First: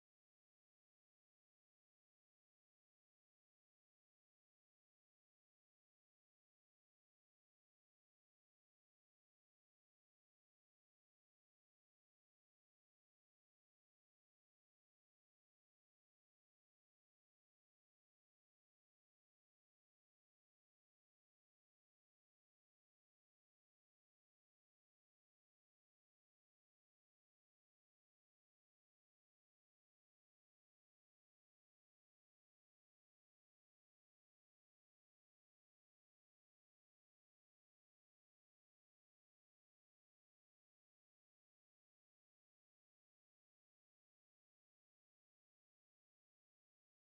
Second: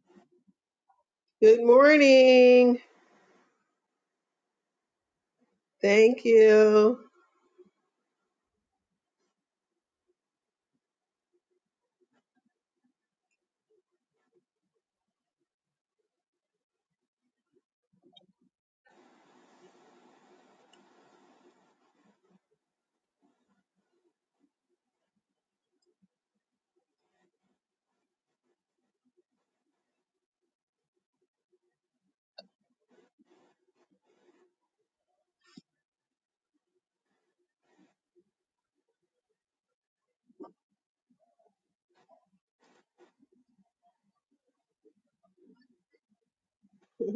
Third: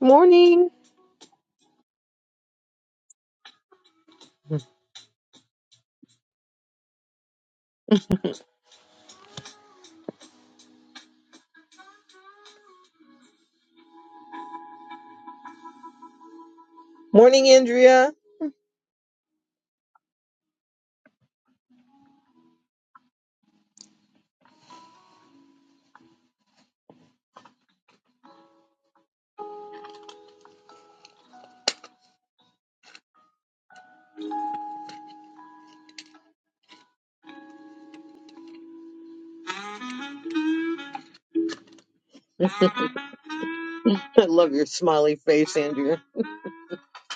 Morning. Good morning. Thank you. Morning, Andrea. I love your smiley face, Andrea.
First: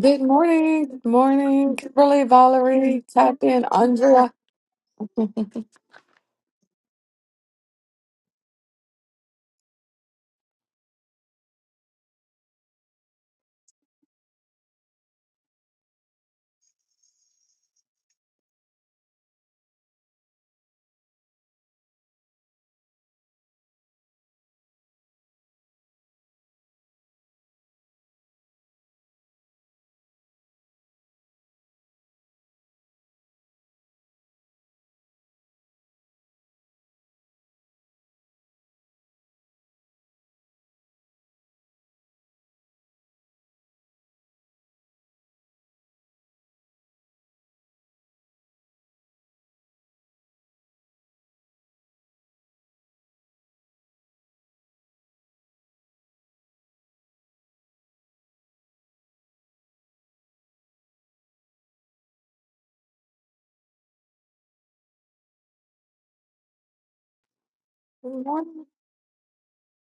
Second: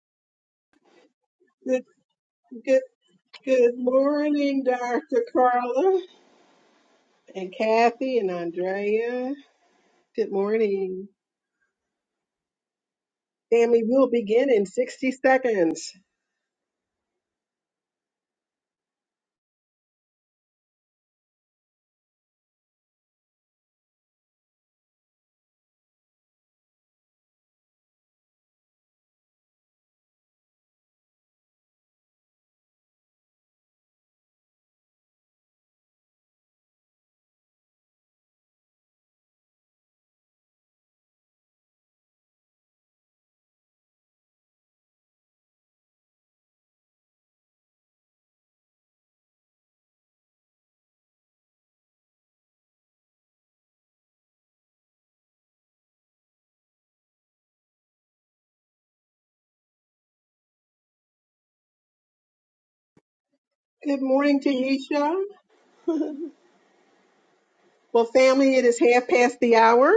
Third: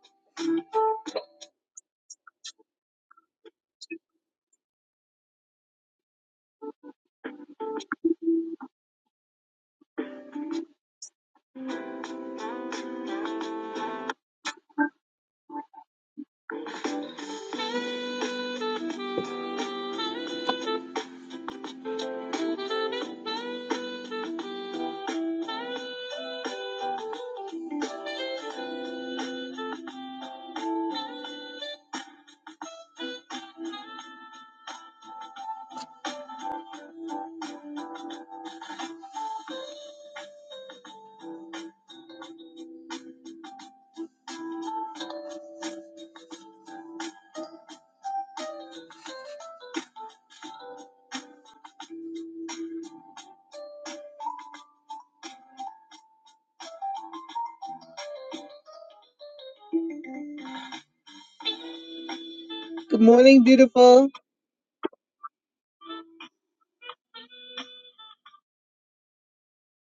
Good morning. Good morning. Good, Kimberly, good, Valerie, tap in, good Andrea. morning, Dr. Good Carla and Kathy and Andrea. Good morning. Family, we'll begin in 60 seconds. Good morning, Good beautiful. morning, Taisha. Well, family, it morning. is half past the hour,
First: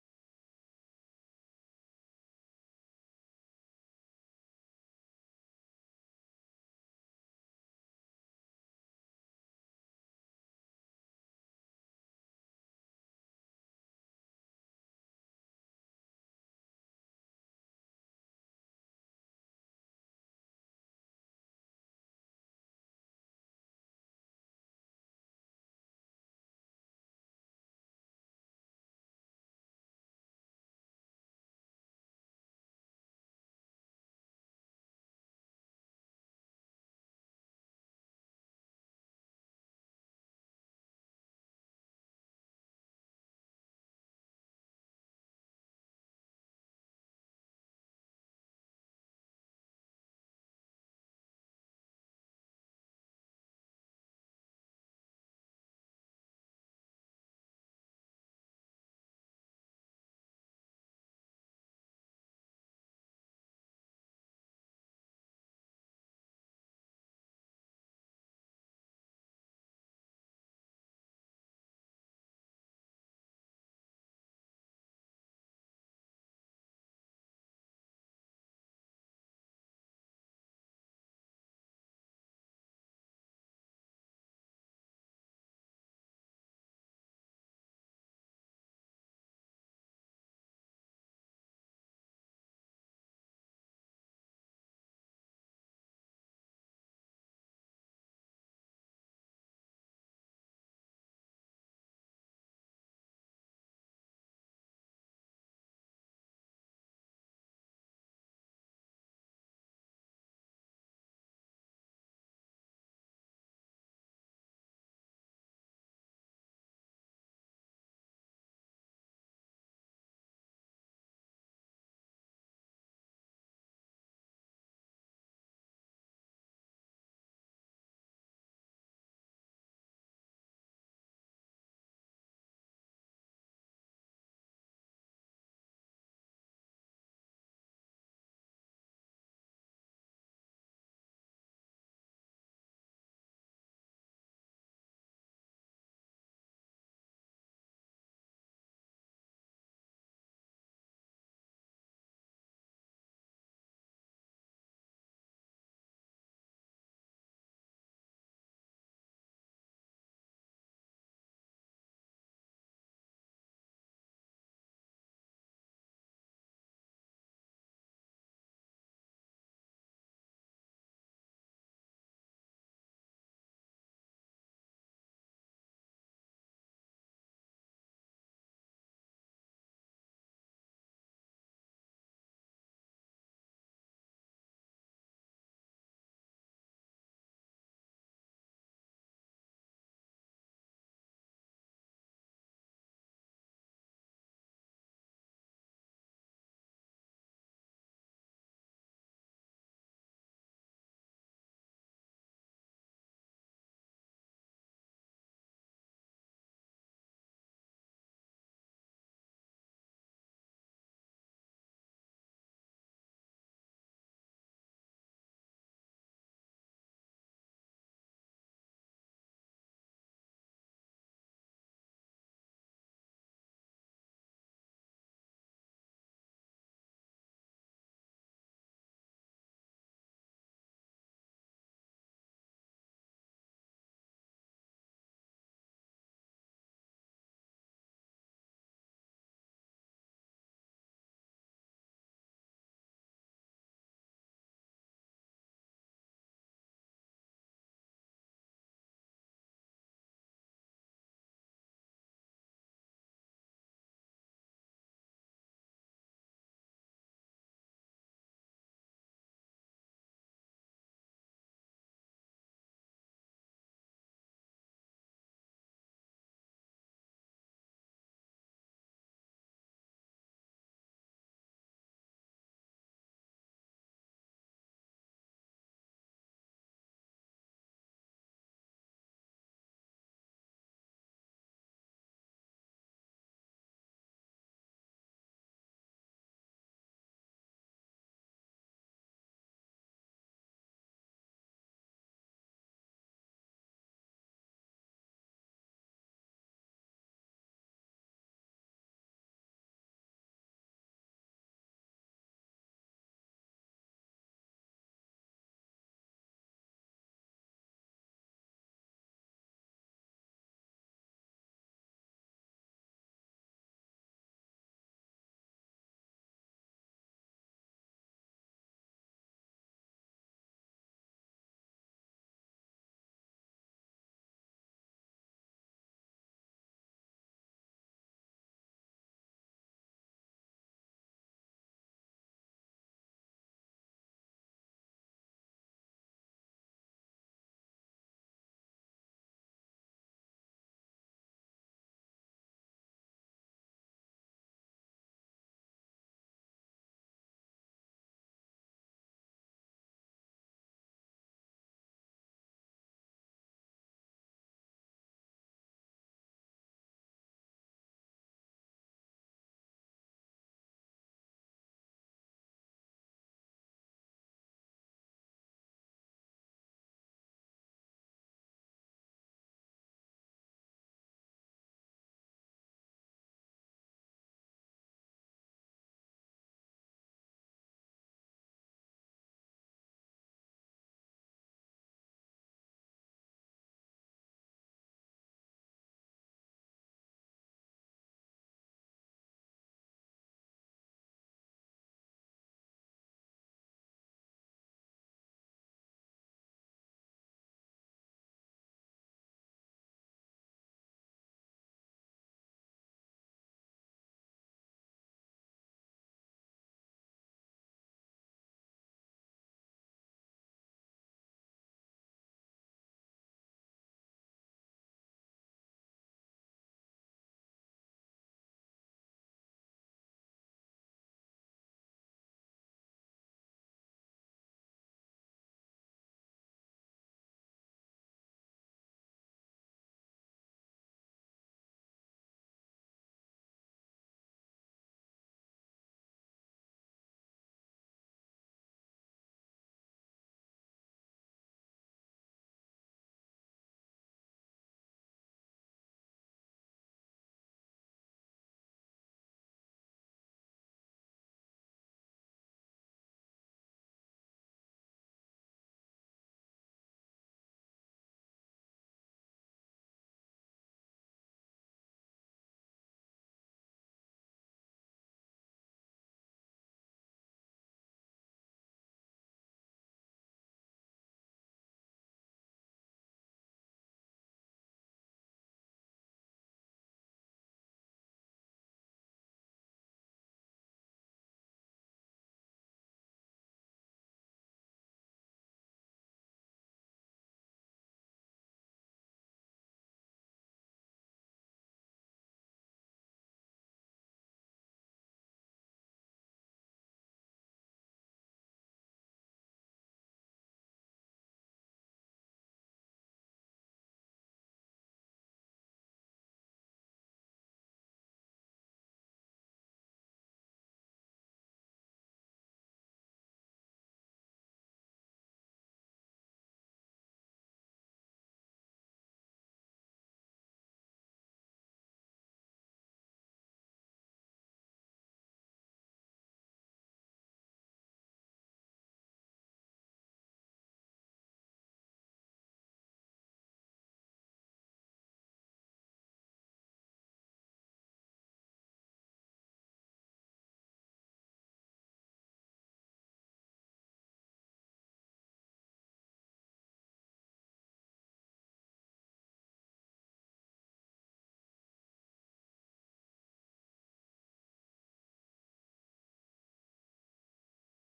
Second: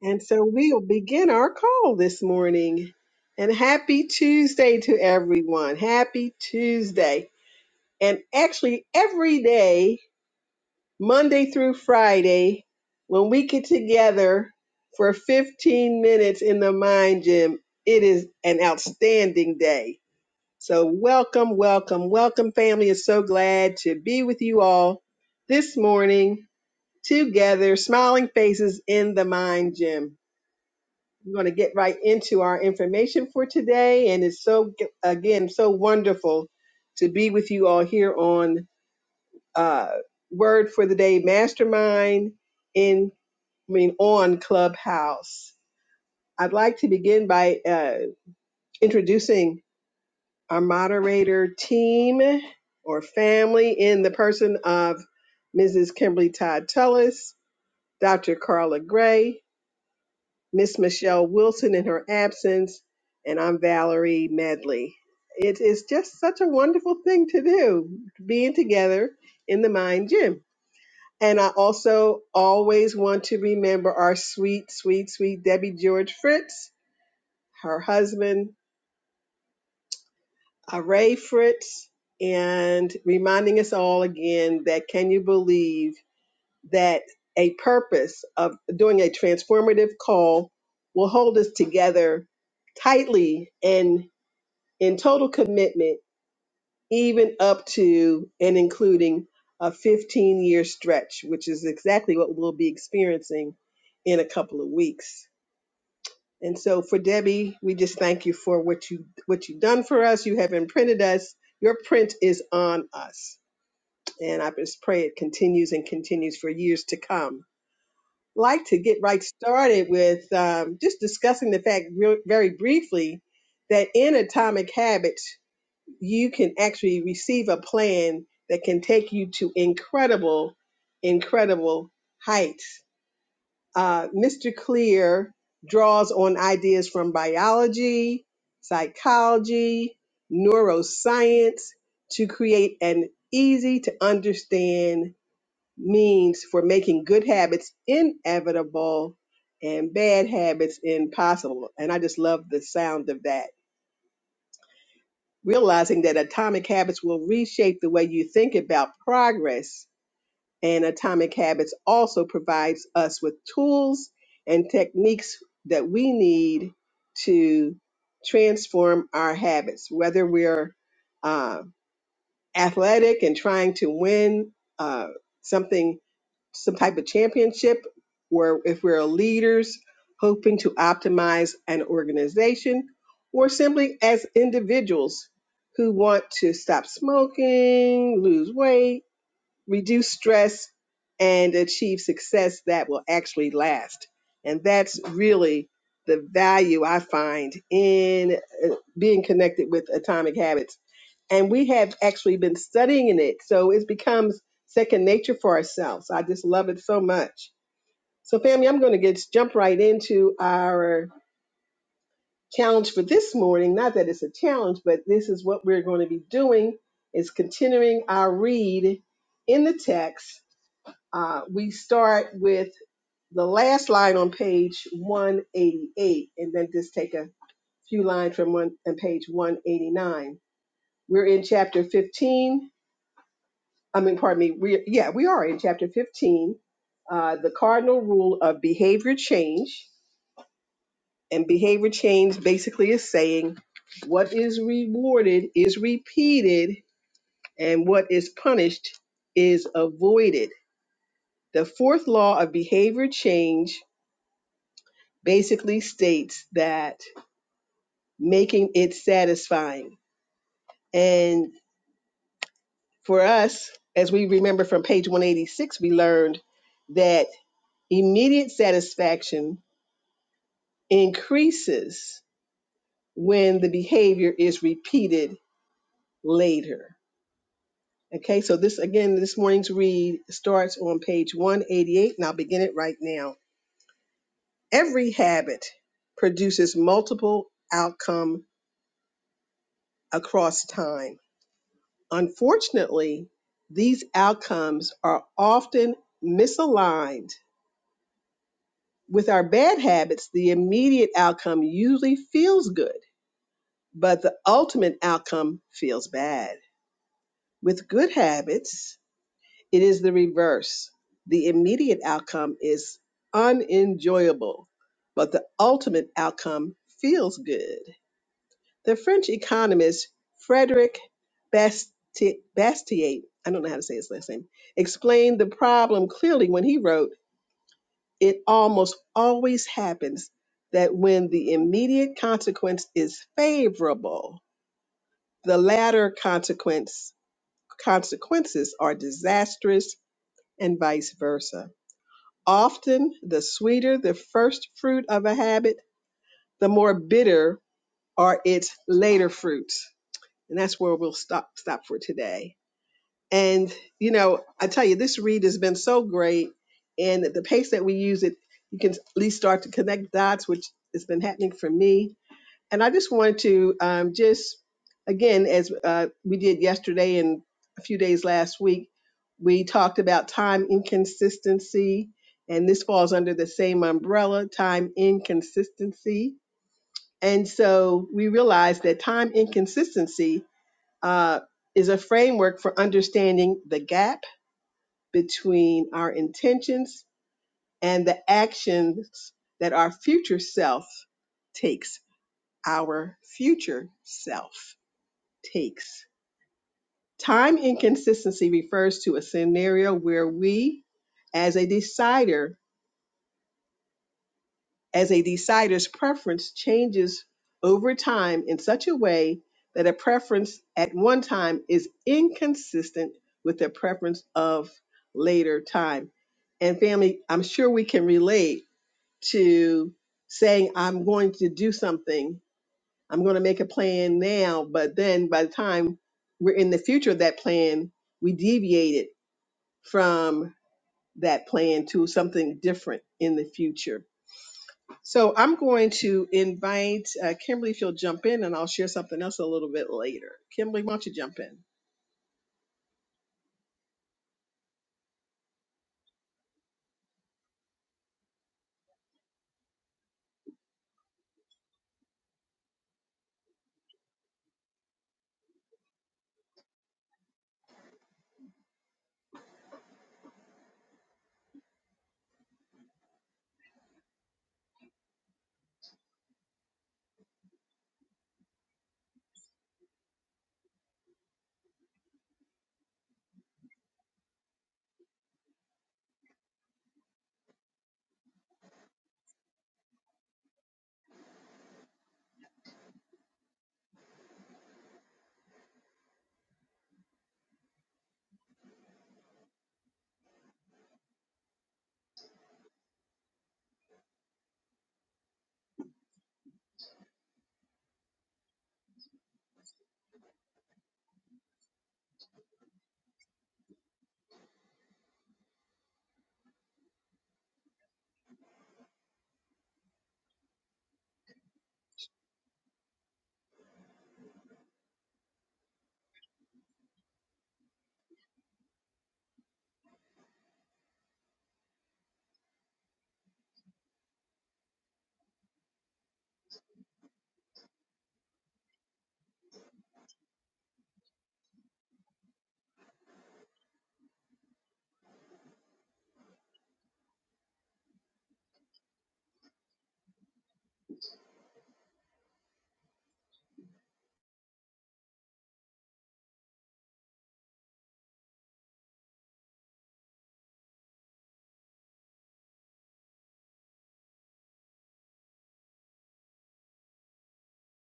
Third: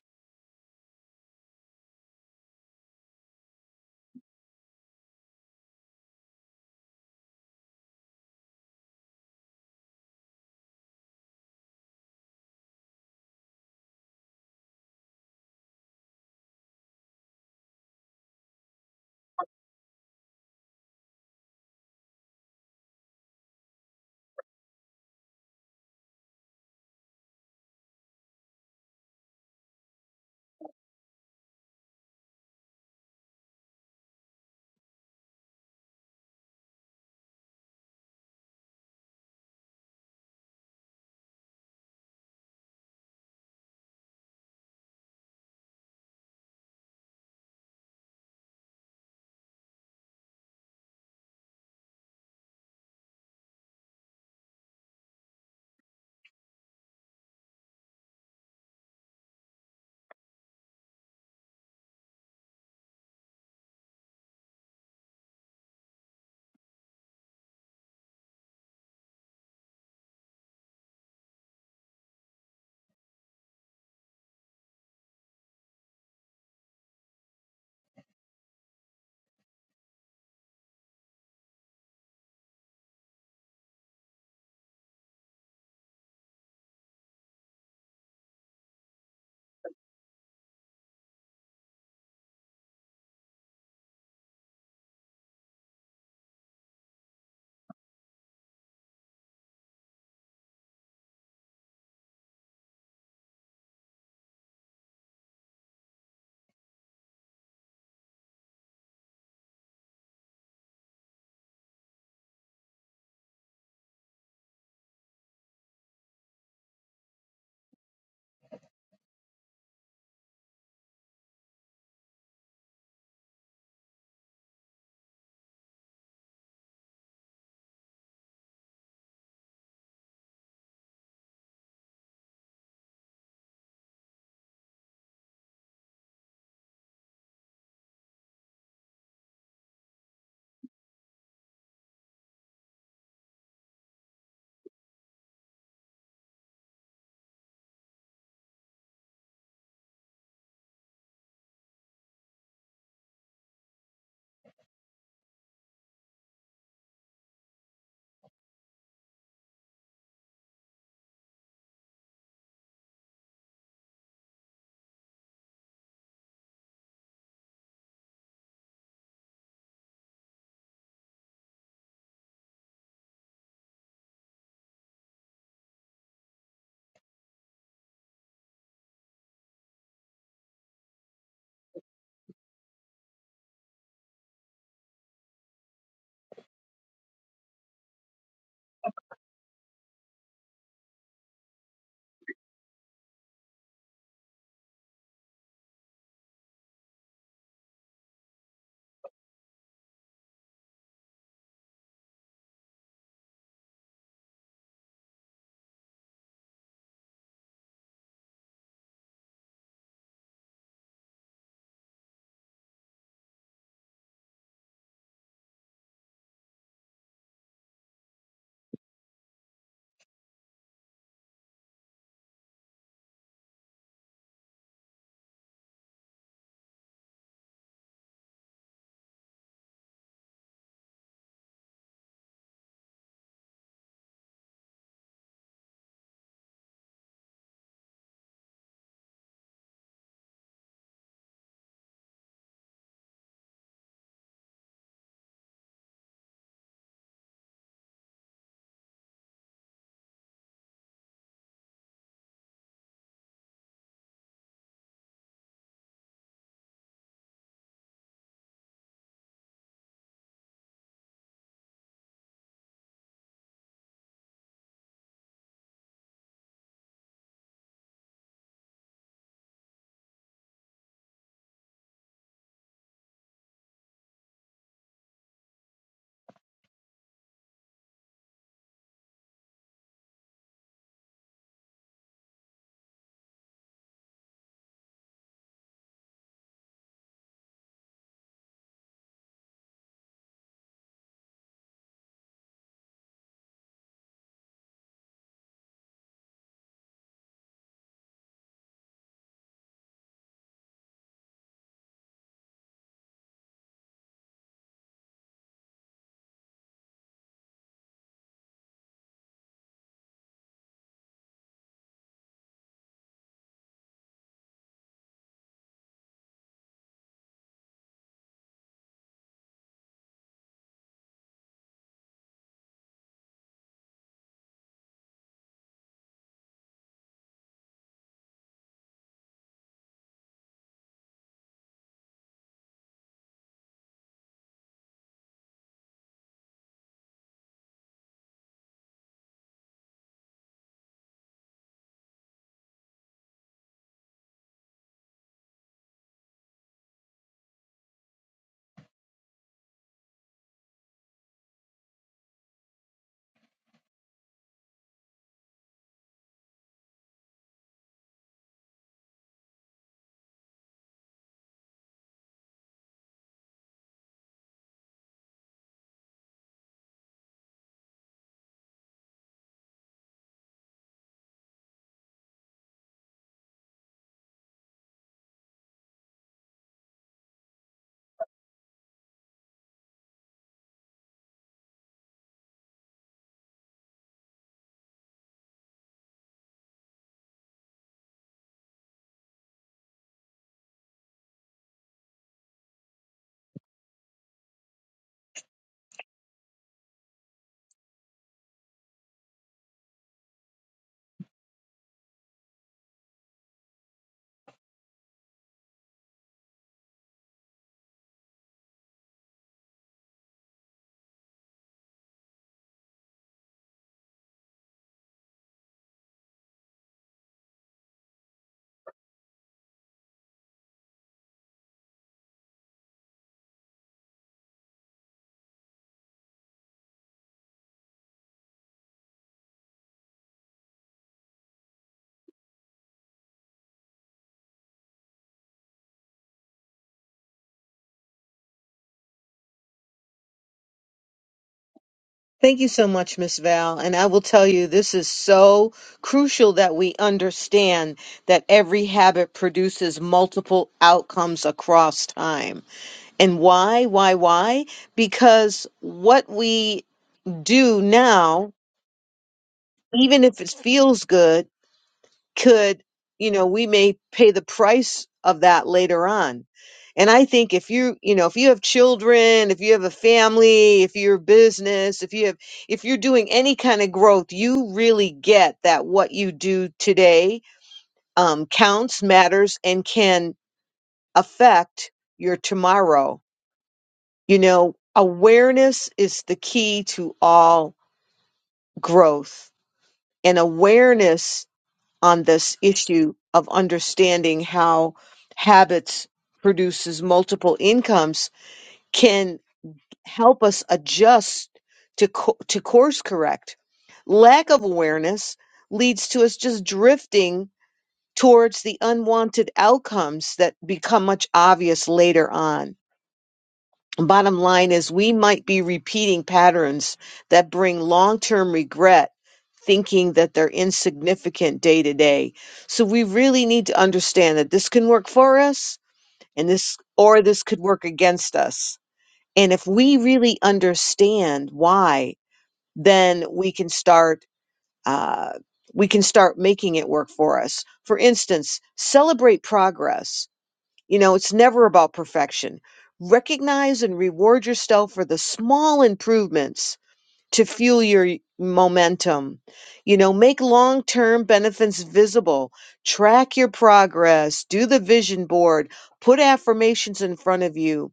and so we will begin our call this morning. And happy Tuesday to everyone. Happy Tuesday. And actually, every day Monday through Friday when we get together for 15 minutes in the mind gym. It is an outstanding day. So, welcome, welcome, welcome, family. Is so glad to be with you all this morning together, smiling faces in the mind gym. We're going to get right into our information for today. And it's so, again, so wonderful to be with you all here on uh, word for the day mastermind in I mean on Clubhouse. I'd like to begin by uh, introducing our moderator team or family in the person of Mrs. Kimberly Todd Tullis, Dr. Carla Gray, Miss Michelle Wilson in her absence, and I'm Valerie Medley. It is just such a wonderful thing to do, being together in the Mind Gym. And I also always want to remember our sweet, sweet, sweet Debbie George Fritz, her husband, Ray Fritz, and reminding us all again that can you believe that a purpose of doing a transformative call will hold us together tightly and in total commitment even up to and including a 15 year stretch, which is exactly what we'll be experiencing in a couple of weeks. And so for Debbie, we just thank you for what you what you've done for us. You have imprinted us. Your print is on us. And I just pray it continues and continues for years to come. Like to get right started with um, just discussing the fact real, very briefly that in Atomic Habits you can actually receive a plan that can take you to incredible, incredible heights. Uh, Mr. Clear draws on ideas from biology, psychology, neuroscience to create an easy to understand means for making good habits inevitable and bad habits impossible. And I just love the sound of that realizing that atomic habits will reshape the way you think about progress and atomic habits also provides us with tools and techniques that we need to transform our habits whether we're uh, athletic and trying to win uh, something some type of championship or if we're leaders hoping to optimize an organization or simply as individuals who want to stop smoking, lose weight, reduce stress and achieve success that will actually last. And that's really the value I find in uh, being connected with Atomic Habits and we have actually been studying it so it becomes second nature for ourselves i just love it so much so family i'm going to get jump right into our challenge for this morning not that it's a challenge but this is what we're going to be doing is continuing our read in the text uh, we start with the last line on page 188 and then just take a few lines from one on page 189 we're in chapter 15 I mean, pardon me. We yeah, we are in chapter 15, uh, the cardinal rule of behavior change. And behavior change basically is saying what is rewarded is repeated, and what is punished is avoided. The fourth law of behavior change basically states that making it satisfying. And for us, as we remember from page 186, we learned that immediate satisfaction increases when the behavior is repeated later. Okay, so this again, this morning's read starts on page 188, and I'll begin it right now. Every habit produces multiple outcome across time. Unfortunately, these outcomes are often misaligned. With our bad habits, the immediate outcome usually feels good, but the ultimate outcome feels bad. With good habits, it is the reverse. The immediate outcome is unenjoyable, but the ultimate outcome feels good. The French economist Frederick Basti- Bastiat, I don't know how to say his last name, explained the problem clearly when he wrote, It almost always happens that when the immediate consequence is favorable, the latter consequence consequences are disastrous and vice versa. Often, the sweeter the first fruit of a habit, the more bitter are its later fruits. And that's where we'll stop stop for today. And you know, I tell you, this read has been so great, and at the pace that we use it, you can at least start to connect dots, which has been happening for me and I just wanted to um, just, again, as uh, we did yesterday and a few days last week, we talked about time inconsistency, and this falls under the same umbrella time inconsistency. And so we realized that time inconsistency uh, is a framework for understanding the gap between our intentions and the actions that our future self takes our future self takes. Time inconsistency refers to a scenario where we, as a decider, as a decider's preference changes over time in such a way that a preference at one time is inconsistent with the preference of later time. And family, I'm sure we can relate to saying I'm going to do something I'm going to make a plan now, but then by the time we're in the future of that plan, we deviated from that plan to something different in the future. So I'm going to invite uh, Kimberly if you'll jump in and I'll share something else a little bit later. Kimberly, why don't you jump in? Thank you so much, Miss Val. And I will tell you, this is so crucial that we understand that every habit produces multiple outcomes across time. And why? Why? Why? Because what we do now, even if it feels good, could, you know, we may pay the price of that later on. And I think if you, you know, if you have children, if you have a family, if you're a business, if you have, if you're doing any kind of growth, you really get that what you do today um, counts, matters, and can affect your tomorrow. You know, awareness is the key to all growth. And awareness on this issue of understanding how habits produces multiple incomes can help us adjust to co- to course correct lack of awareness leads to us just drifting towards the unwanted outcomes that become much obvious later on Bottom line is, we might be repeating patterns that bring long term regret, thinking that they're insignificant day to day. So we really need to understand that this can work for us and this, or this could work against us. And if we really understand why, then we can start, uh, we can start making it work for us. For instance, celebrate progress you know, it's never about perfection. Recognize and reward yourself for the small improvements to fuel your y- momentum. You know, make long term benefits visible, track your progress, do the vision board, put affirmations in front of you,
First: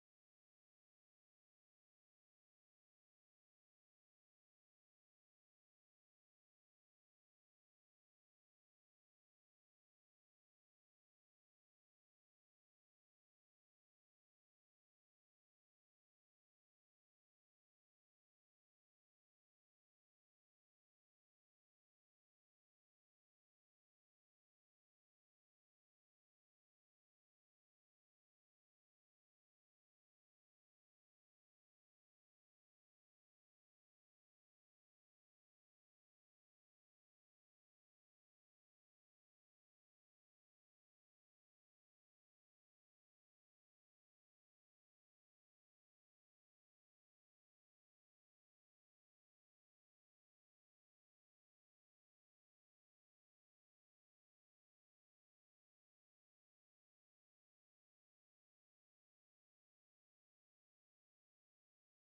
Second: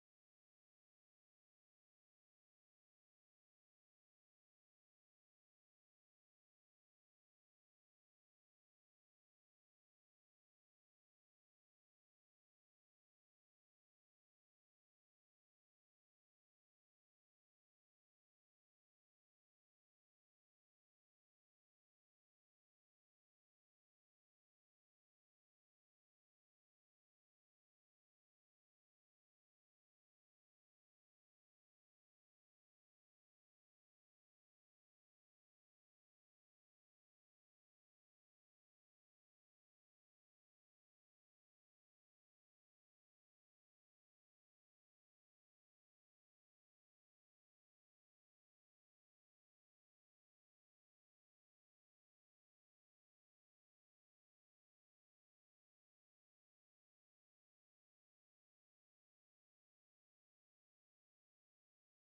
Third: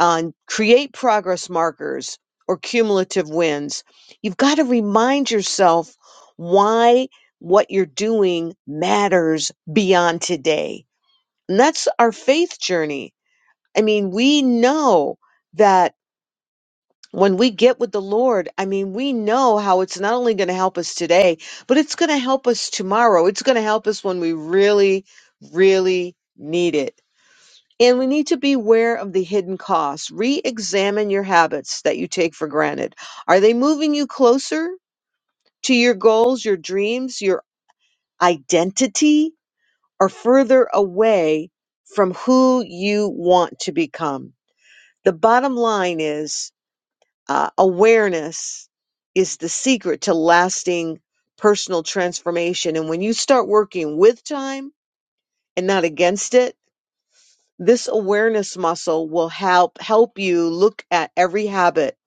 on create progress markers or cumulative wins. You've got to remind yourself why what you're doing matters beyond today. And that's our faith journey I mean, we know that when we get with the Lord, I mean, we know how it's not only going to help us today, but it's going to help us tomorrow. It's going to help us when we really, really need it. And we need to be aware of the hidden costs. Re examine your habits that you take for granted. Are they moving you closer to your goals, your dreams, your identity, or further away from who you want to become? The bottom line is uh, awareness is the secret to lasting personal transformation. And when you start working with time and not against it, this awareness muscle will help help you look at every habit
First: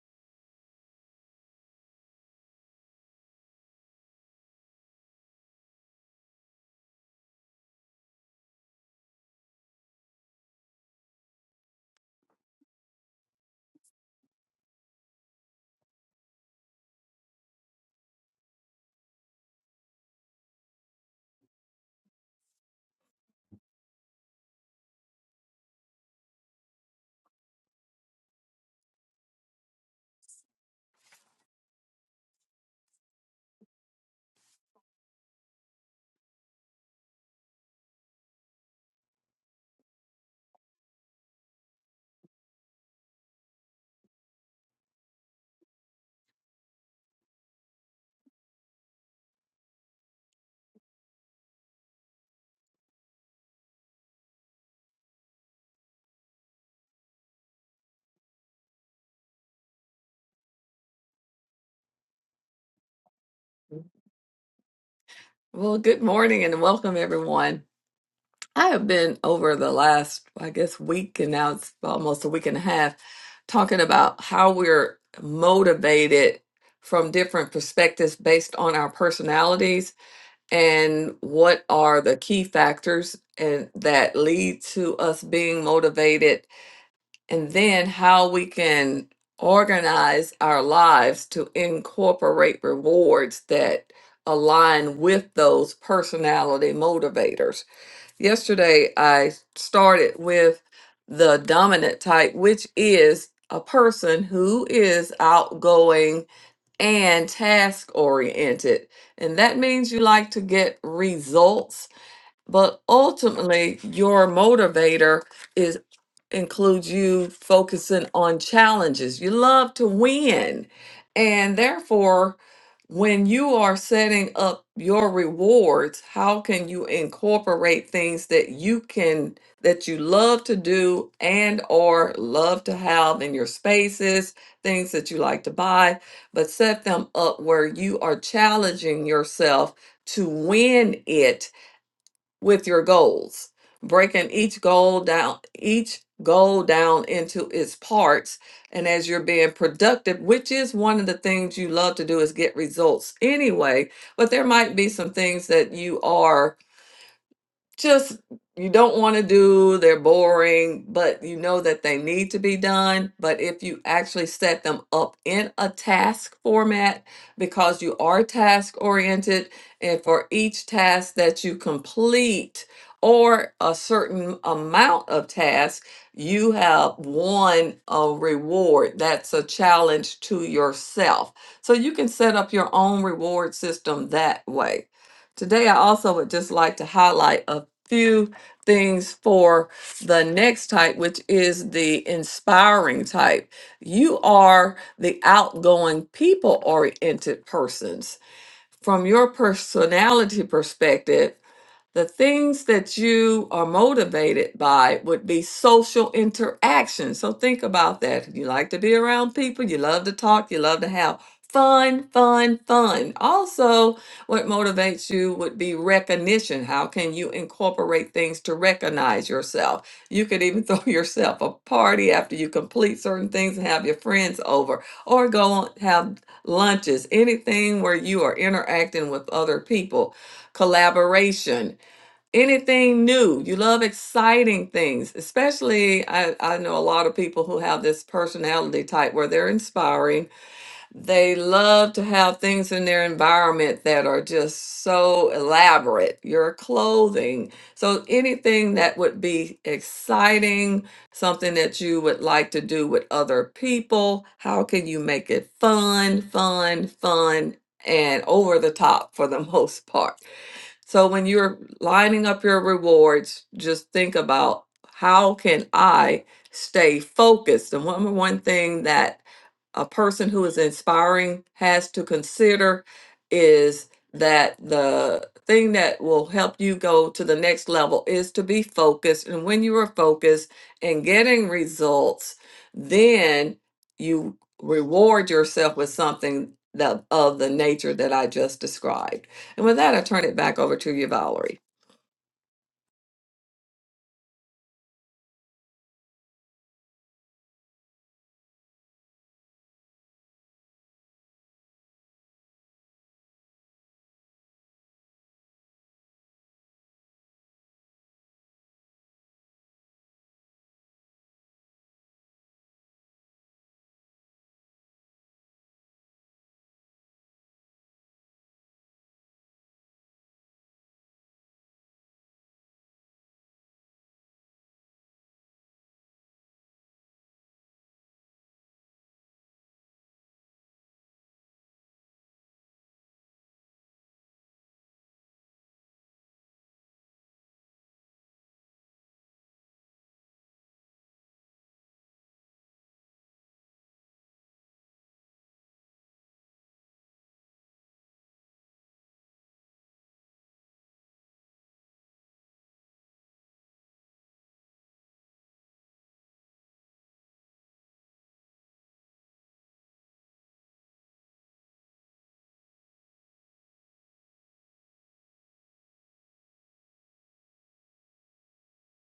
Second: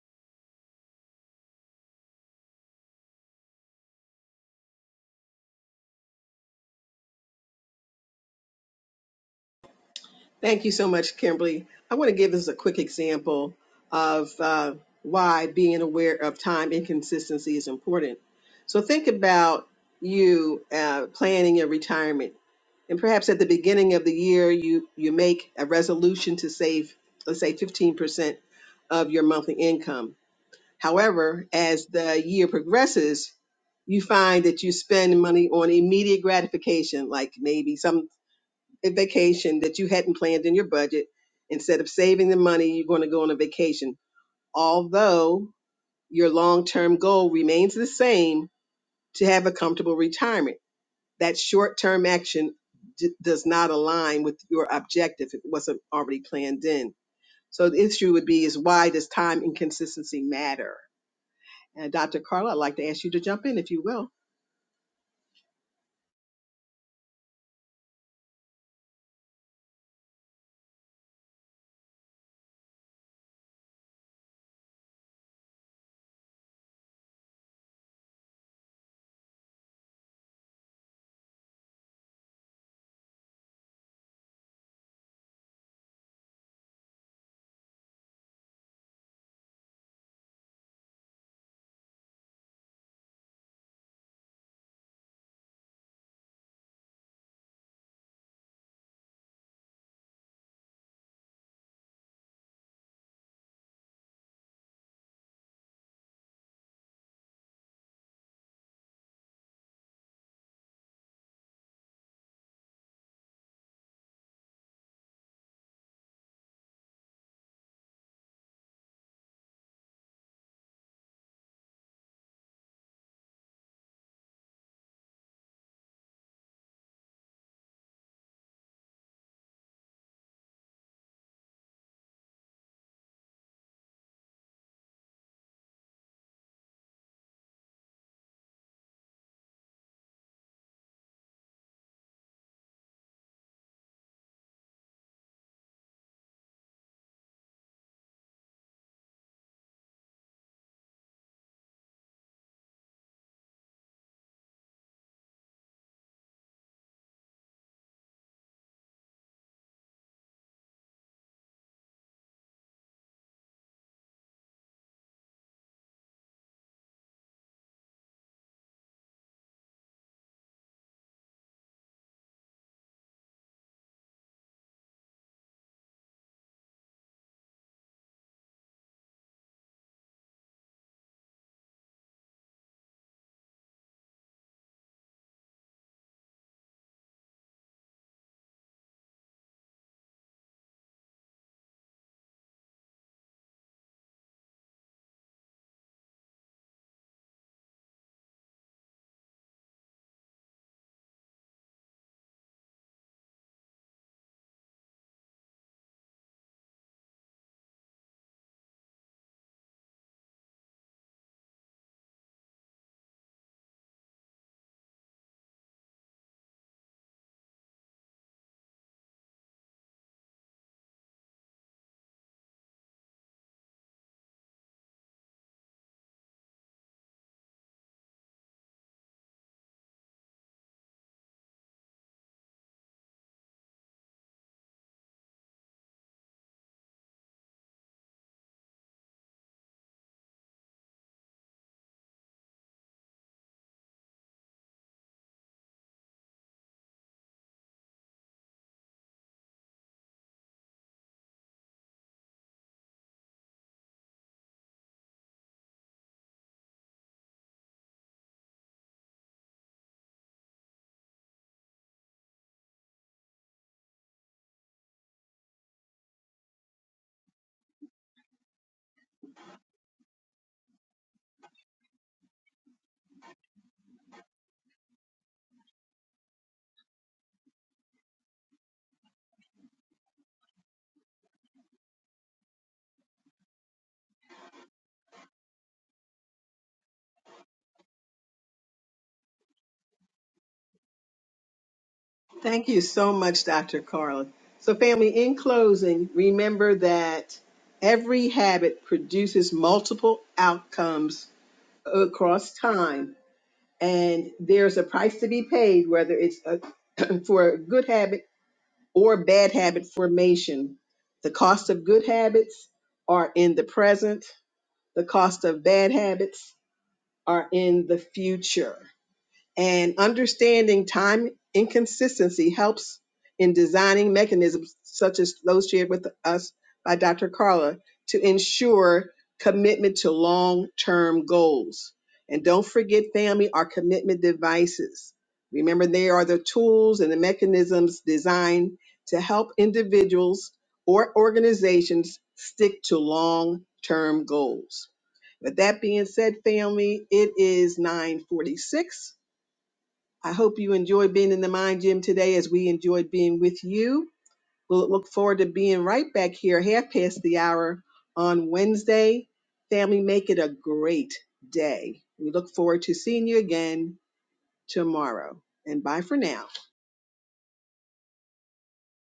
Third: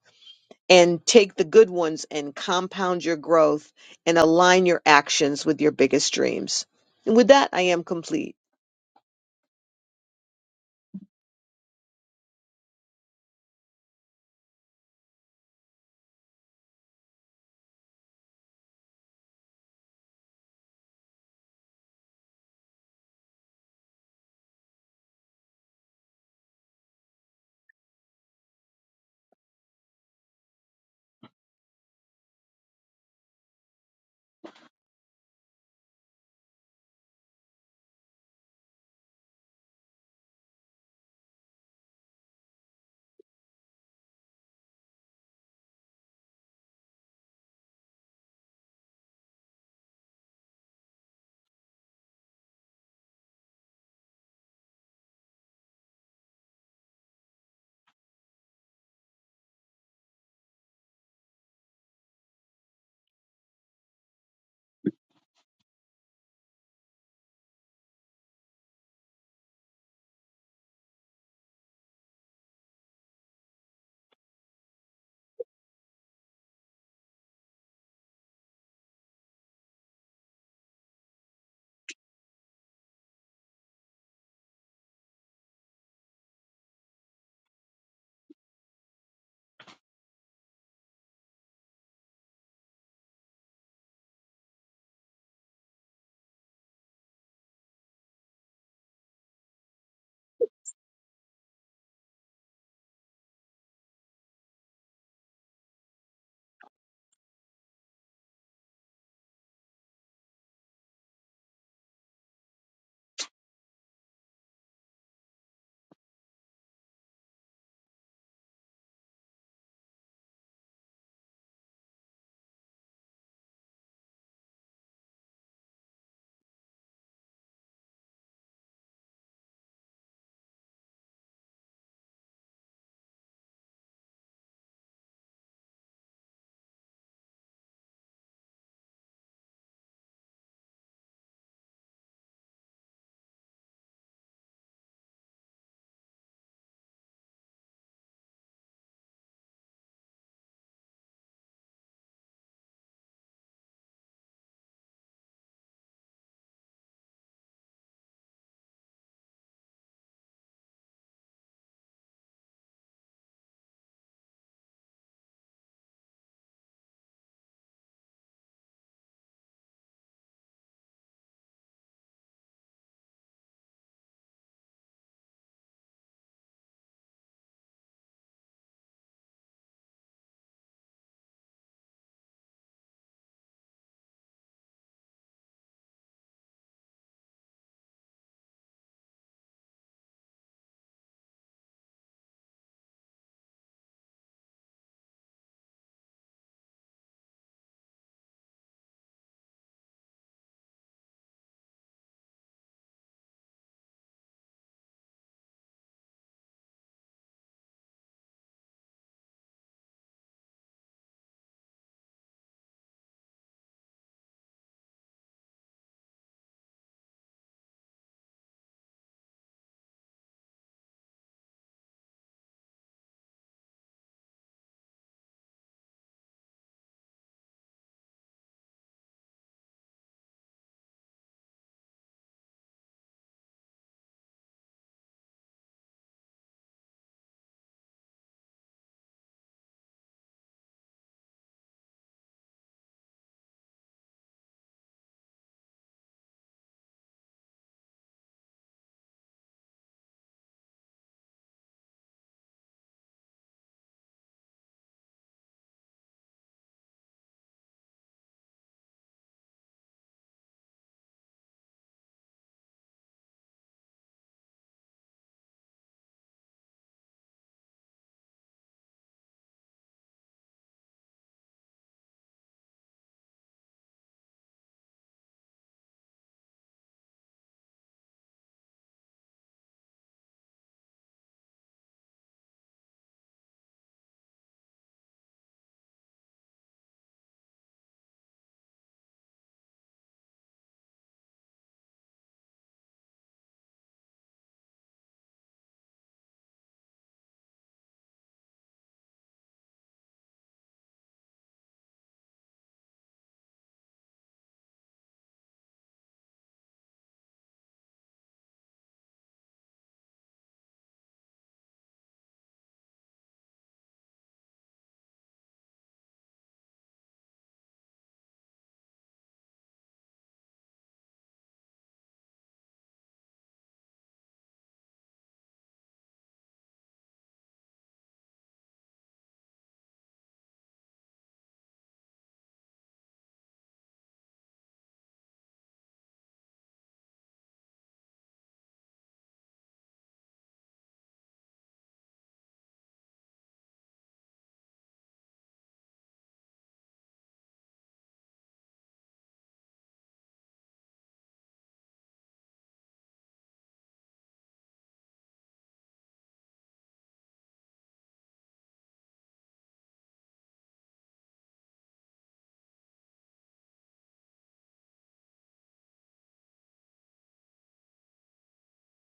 and take the good ones and compound your growth and align your actions with your biggest dreams. And with that, I am complete. Thank you so much, Kimberly. I want to give us a quick example of uh, why being aware of time inconsistency is important. So, think about you uh, planning your retirement, and perhaps at the beginning of the year, you you make a resolution to save, let's say, fifteen percent of your monthly income. However, as the year progresses, you find that you spend money on immediate gratification, like maybe some a vacation that you hadn't planned in your budget. Instead of saving the money, you're going to go on a vacation. Although your long term goal remains the same to have a comfortable retirement, that short term action d- does not align with your objective. if It wasn't already planned in. So the issue would be is why does time and consistency matter? And Dr. Carla, I'd like to ask you to jump in if you will. Well, good morning and welcome everyone. I have been over the last, I guess, week, and now it's almost a week and a half, talking about how we're motivated from different perspectives based on our personalities and what are the key factors and that lead to us being motivated, and then how we can organize our lives to incorporate rewards that align with those personality motivators Yesterday, I started with the dominant type, which is a person who is outgoing and task oriented. And that means you like to get results but ultimately your motivator is includes you focusing on challenges you love to win and therefore when you are setting up your rewards how can you incorporate things that you can that you love to do and or love to have in your spaces things that you like to buy but set them up where you are challenging yourself to win it with your goals, breaking each goal down, each goal down into its parts. And as you're being productive, which is one of the things you love to do is get results anyway, but there might be some things that you are just you don't want to do, they're boring, but you know that they need to be done. But if you actually set them up in a task format, because you are task oriented, and for each task that you complete or a certain amount of tasks, you have won a reward that's a challenge to yourself. So you can set up your own reward system that way. Today, I also would just like to highlight a few things for the next type, which is the inspiring type. You are the outgoing, people oriented persons. From your personality perspective, the things that you are motivated by would be social interaction. So think about that. You like to be around people, you love to talk, you love to have fun, fun, fun. Also, what motivates you would be recognition. How can you incorporate things to recognize yourself? You could even throw yourself a party after you complete certain things and have your friends over, or go on, have lunches, anything where you are interacting with other people collaboration anything new. You love exciting things, especially I, I know a lot of people who have this personality type where they're inspiring. They love to have things in their environment that are just so elaborate, your clothing. So anything that would be exciting, something that you would like to do with other people, how can you make it fun, fun, fun? And over the top for the most part. So when you're lining up your rewards, just think about how can I stay focused? and one one thing that a person who is inspiring has to consider is that the thing that will help you go to the next level is to be focused. And when you are focused and getting results, then you reward yourself with something that of the nature that I just described. And with that, I turn it back over to you, Valerie. Thank you so much, Dr. Carla. So, family, in closing, remember that every habit produces multiple outcomes across time, and there's a price to be paid, whether it's a, for a good habit or bad habit formation. The cost of good habits are in the present, the cost of bad habits are in the future. And understanding time inconsistency helps in designing mechanisms such as those shared with us by Dr. Carla to ensure commitment to long term goals. And don't forget, family, our commitment devices. Remember, they are the tools and the mechanisms designed to help individuals or organizations stick to long term goals. With that being said, family, it is 946 I hope you enjoyed being in the Mind Gym today as we enjoyed being with you. We'll look forward to being right back here, half past the hour on Wednesday. Family, make it a great day. We look forward to seeing you again tomorrow. And bye for now.